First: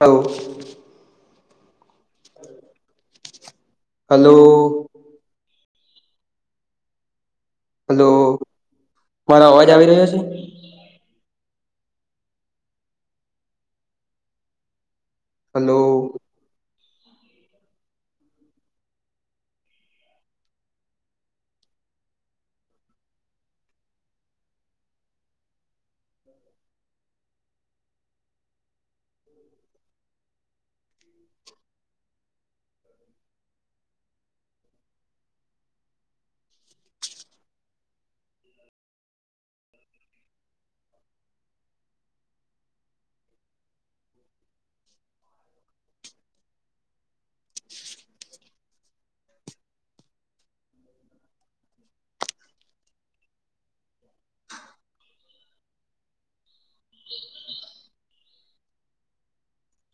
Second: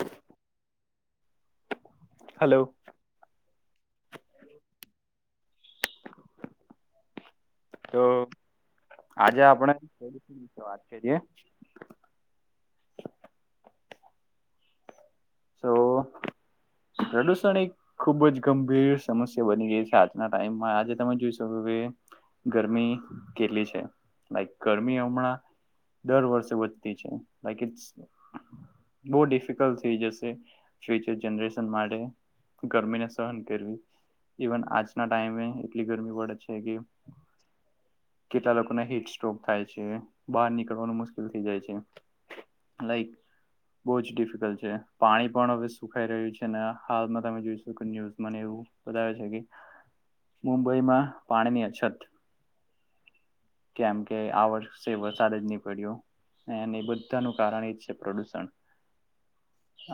Hello hello hello તો hello આજે મારો અવાજ આપણે આવી રહ્યો છે વાત છે હલો પ્રદૂષણ એક ખુબ જ ગંભીર સમસ્યા બની ગઈ છે આજના ટાઈમમાં આજે તમે જોઈ શકો કે ગરમી કેટલી છે લક ગરમી હમણાં દર વર્ષે વધતી છે લક ઇ બહુ ડિફિકલ્ટ થઈ જશે સ્ચર જનરેશન માટે ગરમીને સહન કરવી ઇવન આજના ટાઈમે એટલી ગરમી પડે છે કે કેટલા લોકોને હીટ સ્રોક થાય છે બહાર નીકળવાનું મુશ્કેલ થઈ જાય છે લાઈક બહ જ ડિફિકલ્ટ છે પાણી પણ હવે સુખાઈ રહ્યું છે હાલમાં તમે જોઈશ કે ન્યૂઝ મને એવું બતાવે છે કે મુંબઈમાં પાણીની અછત કેમ કે આ વર્ષે વરસાદ જ નહી પડ્યો બધાનું કારણ એ જ છે પ્રદુષણ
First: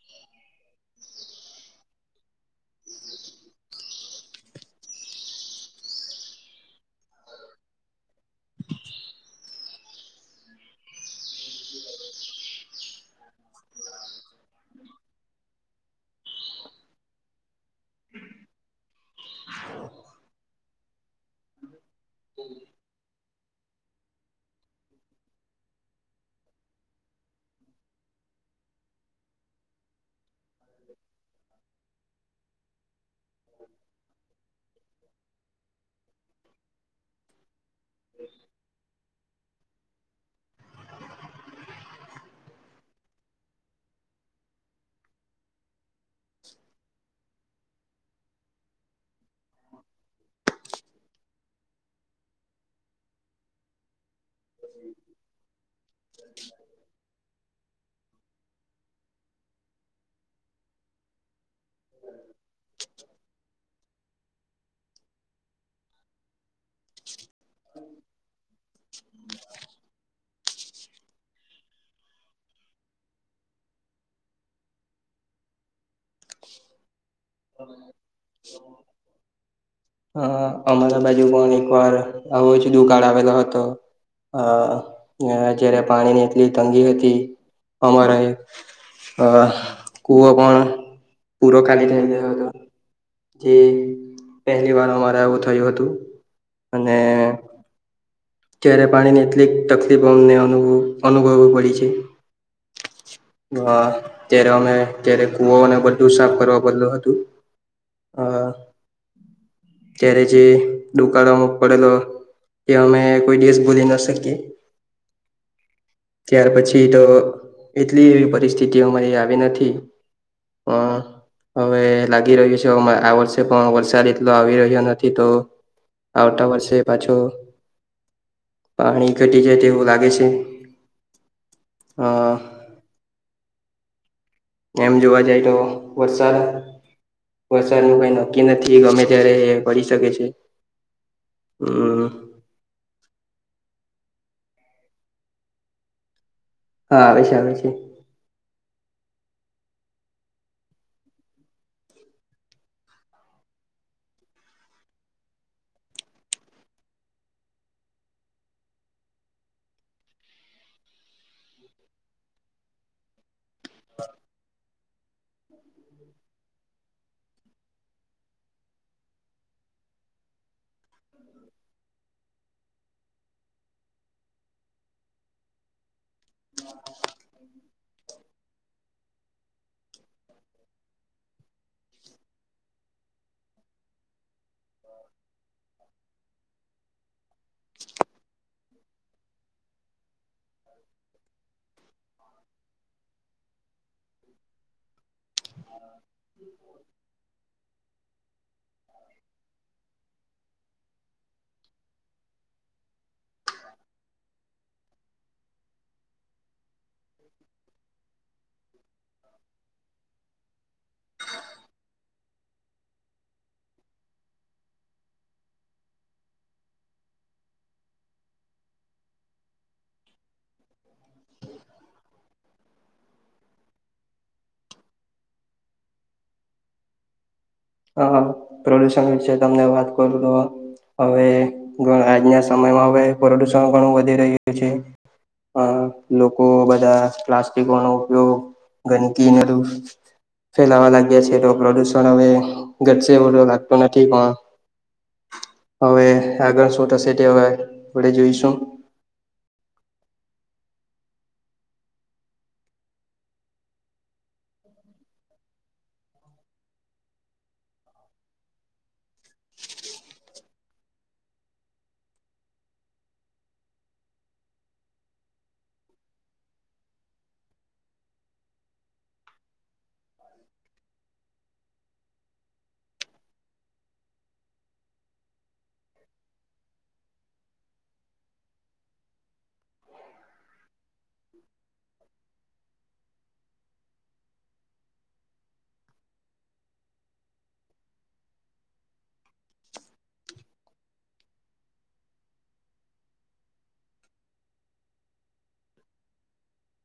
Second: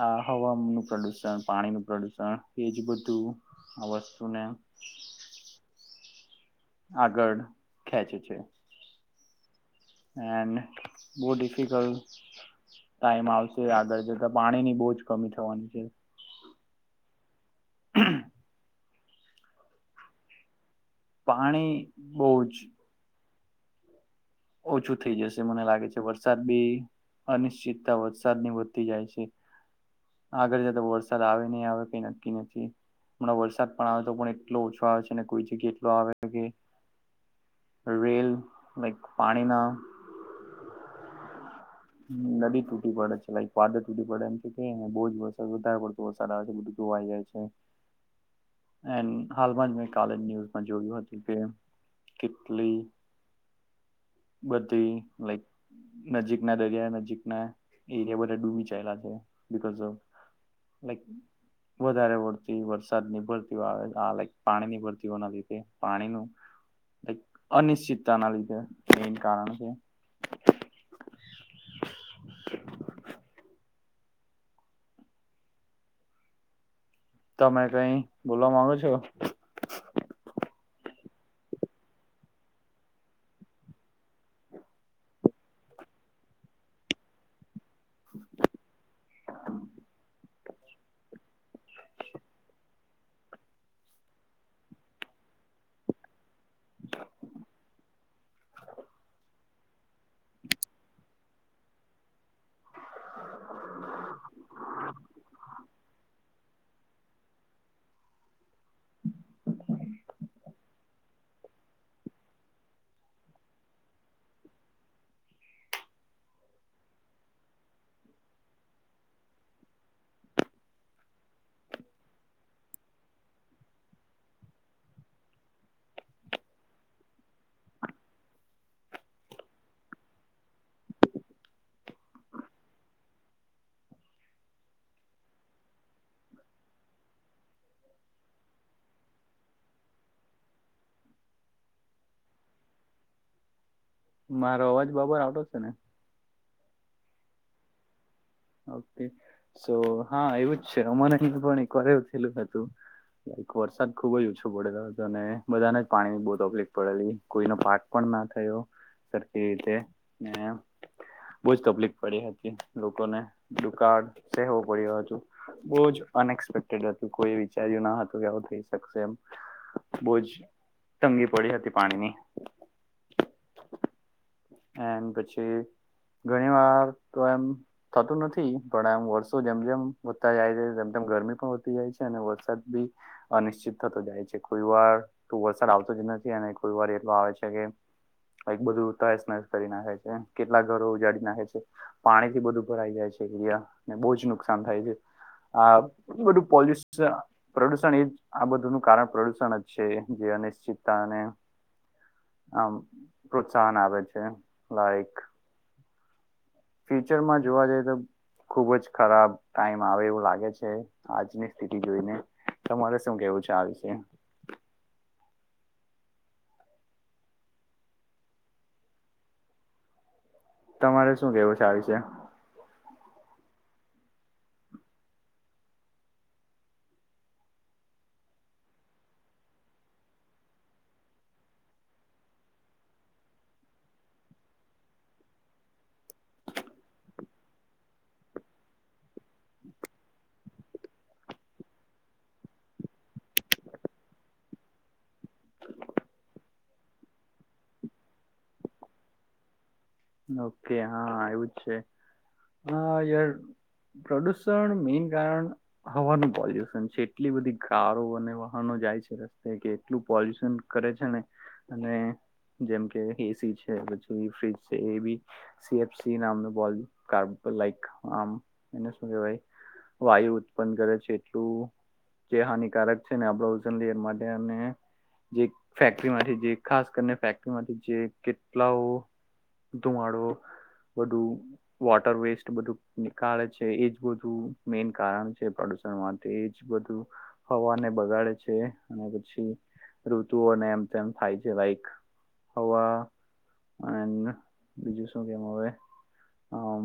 આ હવાનું પ્રદુષણ પાણીનુંું પ્રદુષણ એજ બધું આ વસ્તુને આગળ ખેંચે છે એડ બહ ડિફિકલ્ટ ટાઈમ આવશે આગળ જતા પાણી ની બહ જ કમી થવાની છે હ પાણી બહુ જ ઓછું થઈ જશે મને લાગે છે વરસાદ બી અનિશ્ચિતતા વરસાદ ની વધતી જાય છે આગળ જતા વરસાદ આવે નહી આવે કઈ નક્કી નથી હમણા વરસાદ પણ આવે તો પણ એટલો ઓછો આવે છે અને કોઈ જગ્યા એટલો આવે કે રેલ પાણીના હ નદી તૂટી પડે છે લક વાદ તૂટી પડે એમ કે કેને બોજ વરસાદ વધારે પડતો તો સારા બધું ધોવાઈ જાય છે હમ હાલમાં મે કલેજ ન્યુઝ જોયું હતું કે કેટલી બધી લાઈક નજીક ના દરિયા નજીક ના એરિયા બધા ડૂબી ચલા છે બ ઓ વધારે વતી વરસાદ ની ભરતી આવે આ લક પાણીની ભરતી હોના લીધે પાણીનું અનિશ્ચિતતાના લીધે એન કારણ છે તમે કઈ બોલવા માંગો છો અ અમારા બાજુ પણ એકવાર આવો જ દુકાળ આવેલો હતો અ જયારે પાણીની એટલી તંગી હતી અમારા એક કૂવ પણ પૂરો ખાલી થઈ ગયો હતો જે પહેલી વાર અમારે એવું થયું હતું અને ત્યારે પાણીની એટલીક તકલીફો અમને અનુ અનુભવવી પડી છે ત્યારે અમે ત્યારે કુવને બધું સાફ કરવા બદલું હતું અ ત્યારે જે દુકાળમાં પડેલો તે અમે કોઈ દિવસ ભૂલી ના શકી ત્યાર પછી તો એટલી એવી પરિસ્થિતિ અમારી આવી નથી અ હવે લાગી રહ્યું છે આ વર્ષે પણ વરસાદ એટલો આવી રહ્યો નથી તો આવતા વર્ષે પાછો પાણી ઘટી જાય તેવું લાગે છે આ એમ જોવા જાય તો વરસાદ વરસાદ ન કઈ નક્કી નથી ગમે ત્યારે એ પડી શકે છે હમ મારો અવાજ બબર આવડો છે ને હા આવેશે આવેશેે ઓ સો હા એવું જ છે હમને અહી પણ એકવાર એવું થયેલું હતું કે વરસાદ ખુબ જ ઓછો પડેલો હતો ને બધાને જ પાણીની બહુ તકલીફ પડેલી કોઈનો પાક પણ ના થયો સરખી રીતે ને બહુજ તકલીફ પડી હતી લોકોને દુકાળ સહેવો પડ્યો હતું બહુ જ અનએક્સપેક્ટેડ હત કોઈએ વિચાર્યું ના હતું કે આવું થઈ શકશે એમ બોજ તંગી પડી હતી પાણીની એમ પછી ઘણી વાર તો એમ થતું નથી. પણ આમ વર્ષો જેમ જેમ વધતા જાય છે તેમ તેમ ગરમી પણ વધતી જાય છે અને વરસાદ બી અનિશ્ચિત થતો જાય છે. કોઈ વાર તો વરસાદ આવતો જ નથી અને કોઈ વાર એ આવે છે કે એક બધું તો નાશ કરી નાખે છે કેટલા ઘરો ઉજાડી નાખે છે પાણીથી બધું ભરાઈ જાય છે એરિયાને બહુ જ નુકસાન થાય છે આ બધું પોલ્ય પ્રદુષણ એ જ આ બધું નુ કારણ પ્રદુષણ જ છે જે અનિશ્ચિતતા અને આ પ્રોત્સાહન આવે છે. છે લાઈક ફ્યુચરમાં જોવા જઈ તો ખુબ જ ખરાબ ટાઈમ આવે એવું લાગે છે. આજની સ્થિતિ જોઈને તમારે શું કેવું છે આ વિશે તમારે શું કેવું છે આ વિશે હ પ્રદુષણ વિશે તમને વાત કરું તો હવે આજના સમયમાં હવે પ્રદુષણ ઘણું વધી રહ્યું છે અ લોકો બધા પ્લાસ્ટિકનો ઉપયોગ ગંદકીને બધુ ફેલાવા લાગ્યા છે તો પ્રદુષણ હવે ઘટશે એવું લાગતુ નથી પણ હવે આગળ શું થશે તે આપડે જોઈશું ઓકે હા એવું જ છે યાર પ્રદુષણ મેઈન કારણ હવાનું પોલ્યુશન છે એટલી બધી કારો અને વાહનો જાય છે રસ્તે કે એટલું પોલ્યુશન કરે છે ને અને જેમ કે એસી છે પછી fridge A B C F C નામનુ કાર લાઈક આમ એને શું કેવાય વાયુ ઉત્પન કરે છે એટલું જે હાનિકારક છેને આપણે ઓઝન લેશે એ માટે અને ફેકટરીમાંથી જે ખાસ કરીને ફેકટરીમાંથી જે કેટલાઓ ધુમાડો બધું વોટર વેસ્ટ બધું નીકાળે છે એજ બધું મેન કારણ છે પ્રદુષણ માટે એજ બધું હવાને બગાડે છે અને પછી ઋતુને એમ તેમ થાય છે લઇક હવા બીજું શું કેમ હવે અમ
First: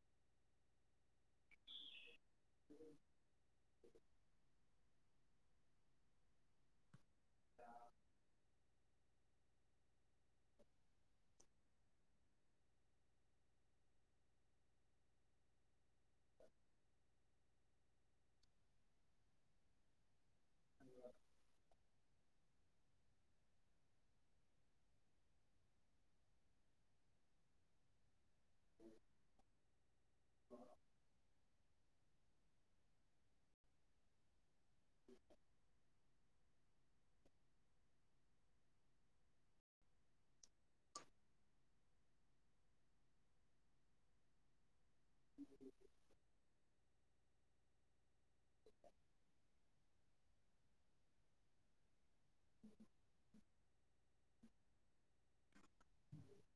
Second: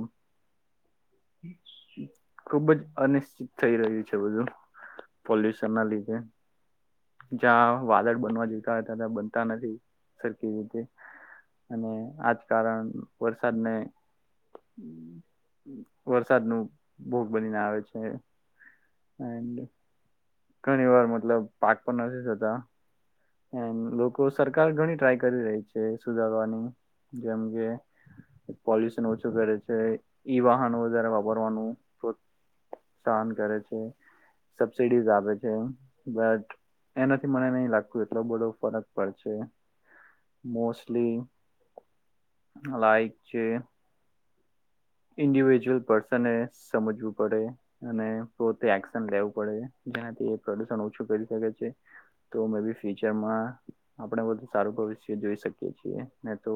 [inaudible] ખુબ જ અનિશ્ચિત થઈ રહ્યું છે. છે બધુ પોલ્યુશન ના લીધે જ્યાં વાદળ બનવા જતા હોતા ત્યાં બનતા નથી સરખી રીતે અને આજ કારણ વરસાદને વરસાદનો ભોગ બનીને આવે છે. [inaudible] ઘણી વાર મતલબ પાક પણ નથી થતા એન લોકો સરકાર ઘણી ટ્રાય કરી રહી છે સુધારવાની જેમ કે પોલ્યુશન ઓછું કરે છે ઈ વાહનો વધારે વાપરવાનું સહન કરે છે. સબસિડીઝ આપે છે એ બટ એનાથી મને નહી લાગ તુ એટલો બધો ફરક પડ છે મોસ્ટલી લઇક છે. ઇન્ડિવિજુઅલ પર્સનને સમજવું પડે અને પોતે એક્શન લેવું પડે જેનાથી પ્રદુષણ છું કરી શકે છે તો મે બી ફુયુચરમાં આપણે વધુ સારું ભવિષ્ય જોઈ શક કીએ છીએ ને તો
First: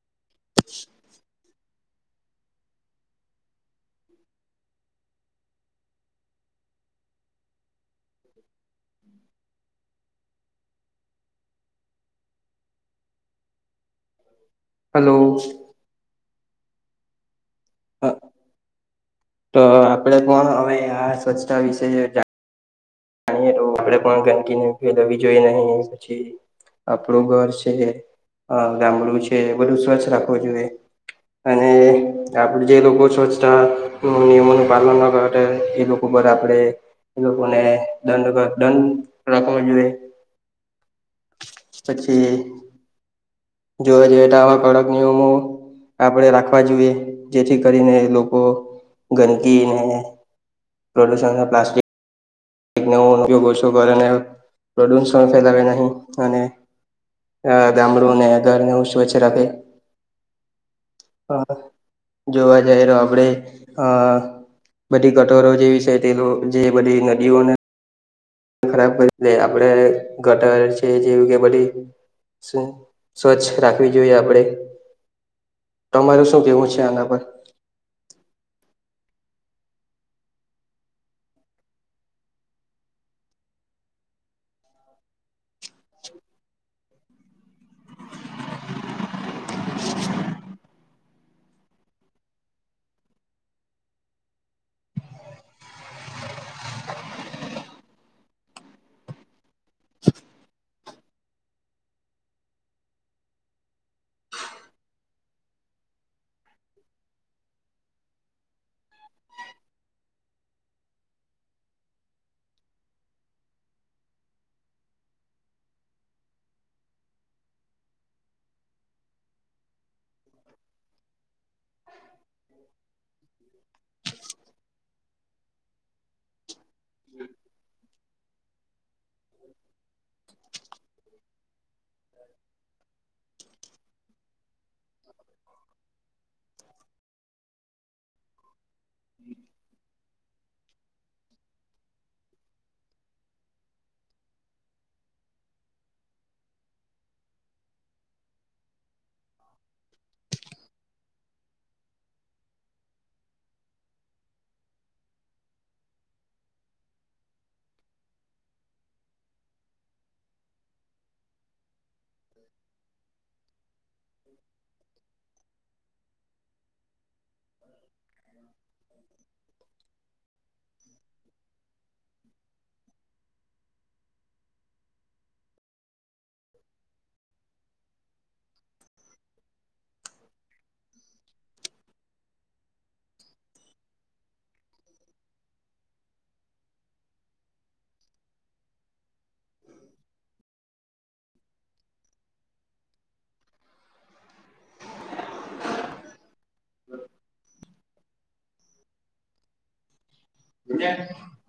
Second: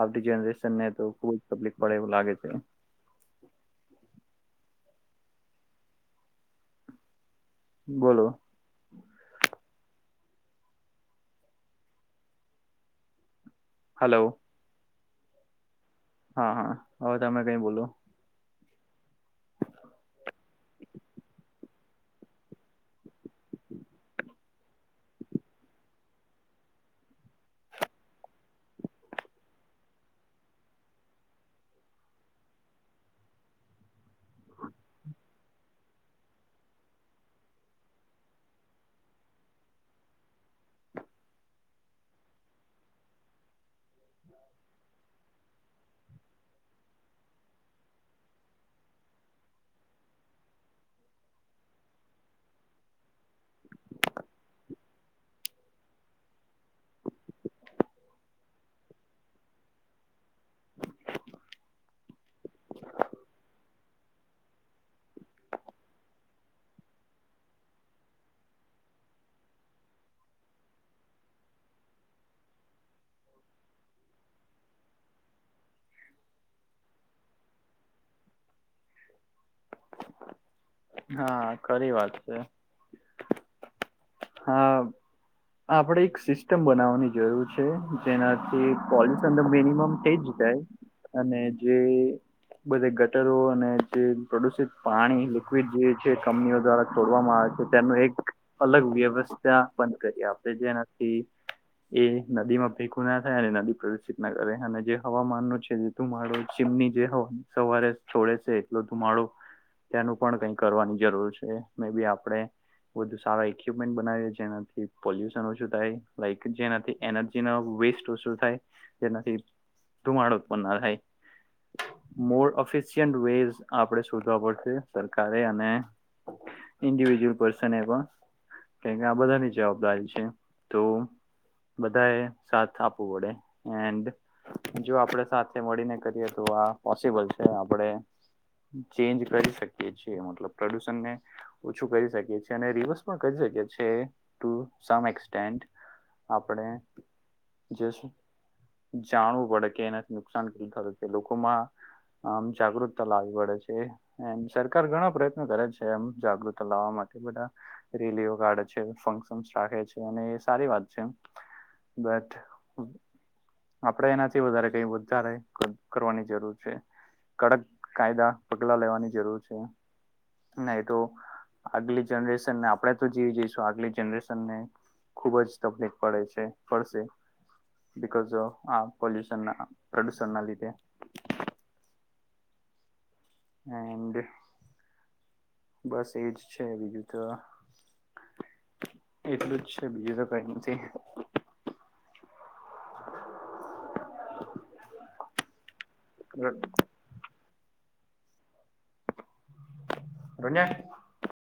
આપણી જનરેશન ને તો ખુબ જ તકલીફ પડે એવું લાગે છે. [inaudible] બોલો હલો હલો. હા હા હવે તમે કઈ બોલો. તો આપડે કોણ હવે આ સ્વચ્છતા વિશે જા બાકીને [unintelligible] જોઈએ નહીં પછી આપણું ઘર છે, અ ગામડું છે બધું સ્વચ્છ રાખવું જોઈએ અને આપણું જે લોકો સ્વચ્છતા નિયમોનું પાલન ન કરે એ લોકો પર આપણેે એ લોકોને દંડ ક દંડ રાખવા જોઈએ પછી જોવા જઈએ તો આવા કડક નિયમો આપણે રાખવા જોઈએ જેથી કરીને લોકો ગંદકીને પ્રોલ્યુષના પ્લાસ્ટિક ન ઉપયોગ ઓછો કર અને પ્રદૂષણ એવું ફેલાવે નહીં અને ગામડુંને ઘરને એવું સ્વચ્છ રાખે હ જોવા જાઈએ તો આપણે અ આ બધી ગટરો જે છે તે જે બધી ન જીવને ખરાબ કરી દેય આપણે ગટર છે જેવું કે બધી સ્વચ્છ રાખવી જોઈએ આપડે તમારું શું કેવું છે આના પર? હા, ખરી વાત છે હા આપડે એક સિસ્ટમ બનાવવાની જરૂર છે જેનાથી પોલ્યુશન તો મિનિમમ થઈ જ જાય અને જે બધે ગટરો અને જે પ્રદુષિત પાણી કંપનીઓ દ્વારા તોડવામાં આવે છે તેનું એક અલગ વ્યવસ્થા બંધ કરીએ આપણે જેનાથી એ નદીમાં ભેગું ના થાય અને નદી પ્રદુષિત ના કરે અને જે હવામાનનો છે ધુમાડો ચીમની જે સવારે છોડે છે એટલો ધુમાડો તેનું પણ કંઈ કરવાની જરૂર છે મે બી આપણે બધુ સારા ઈક્વિપમેન્ટ બનાવીએ જેનાથી પોલ્યુશન ઓછું થાય લાઈક જેનાથી એનર્જીનો વેસ્ટ ઓછું થાય તેનાથી ધુમાડો ઉત્પન ના થાય. મોર ઓફિશિયન્ટ વેઈઝ આપણે શોધવા પડશે. ધાએ અને ઇન્ડિવિજુઅલ પર્સન એ પણ કેમકે આ બધાની જવાબદારી છે. તો બધાએ સાથ આપવું પડે એન્ડ જો આપણે સાથે મળીને કરીએ તો આ પોસિબલ છે આપણે ચેન્જ કરી શક છીએ મતલબ પ્રદુષણને ઓછું કરી શકીએ છીએ અને રિવર્સ પણ કરી શકીએ છીએ ટુ સમ એકસટેન્ડ આપણે જસ્ટ જાણવું પડે કે એનાથી નુકસાન કેટલુ થતું છે લોકોમાં આમ જાગૃતતા લાવી પડે છે એન્ડ સરકાર ઘણા પ્રયત્નો કરે છે એમ જાગૃતતા લાવવા માટે બધા રેલીઓ કાઢે છે, ફંક્શન રાખે છે અને એ સારી વાત છે. બટ આપડે એનાથી વધારે કઈ વધારે કરવાની જરૂર છે. કડક કાયદા પગલા લેવાની જરૂર છે. ના તો આગલી જનરેશનને આપણે તો જીવી જઈશું આગલી જનરેશનને ખુબ જ તકલીફ પડે છે પડશે બિકોઝ ઓ આ પોલ્યુશન પ્રદુષણ ના લીધે. એન્ડ બસ એજ છે બીજું તો એટલું જ છે બીજું તો કંઈ નથી. [inaudible] [unintelligible]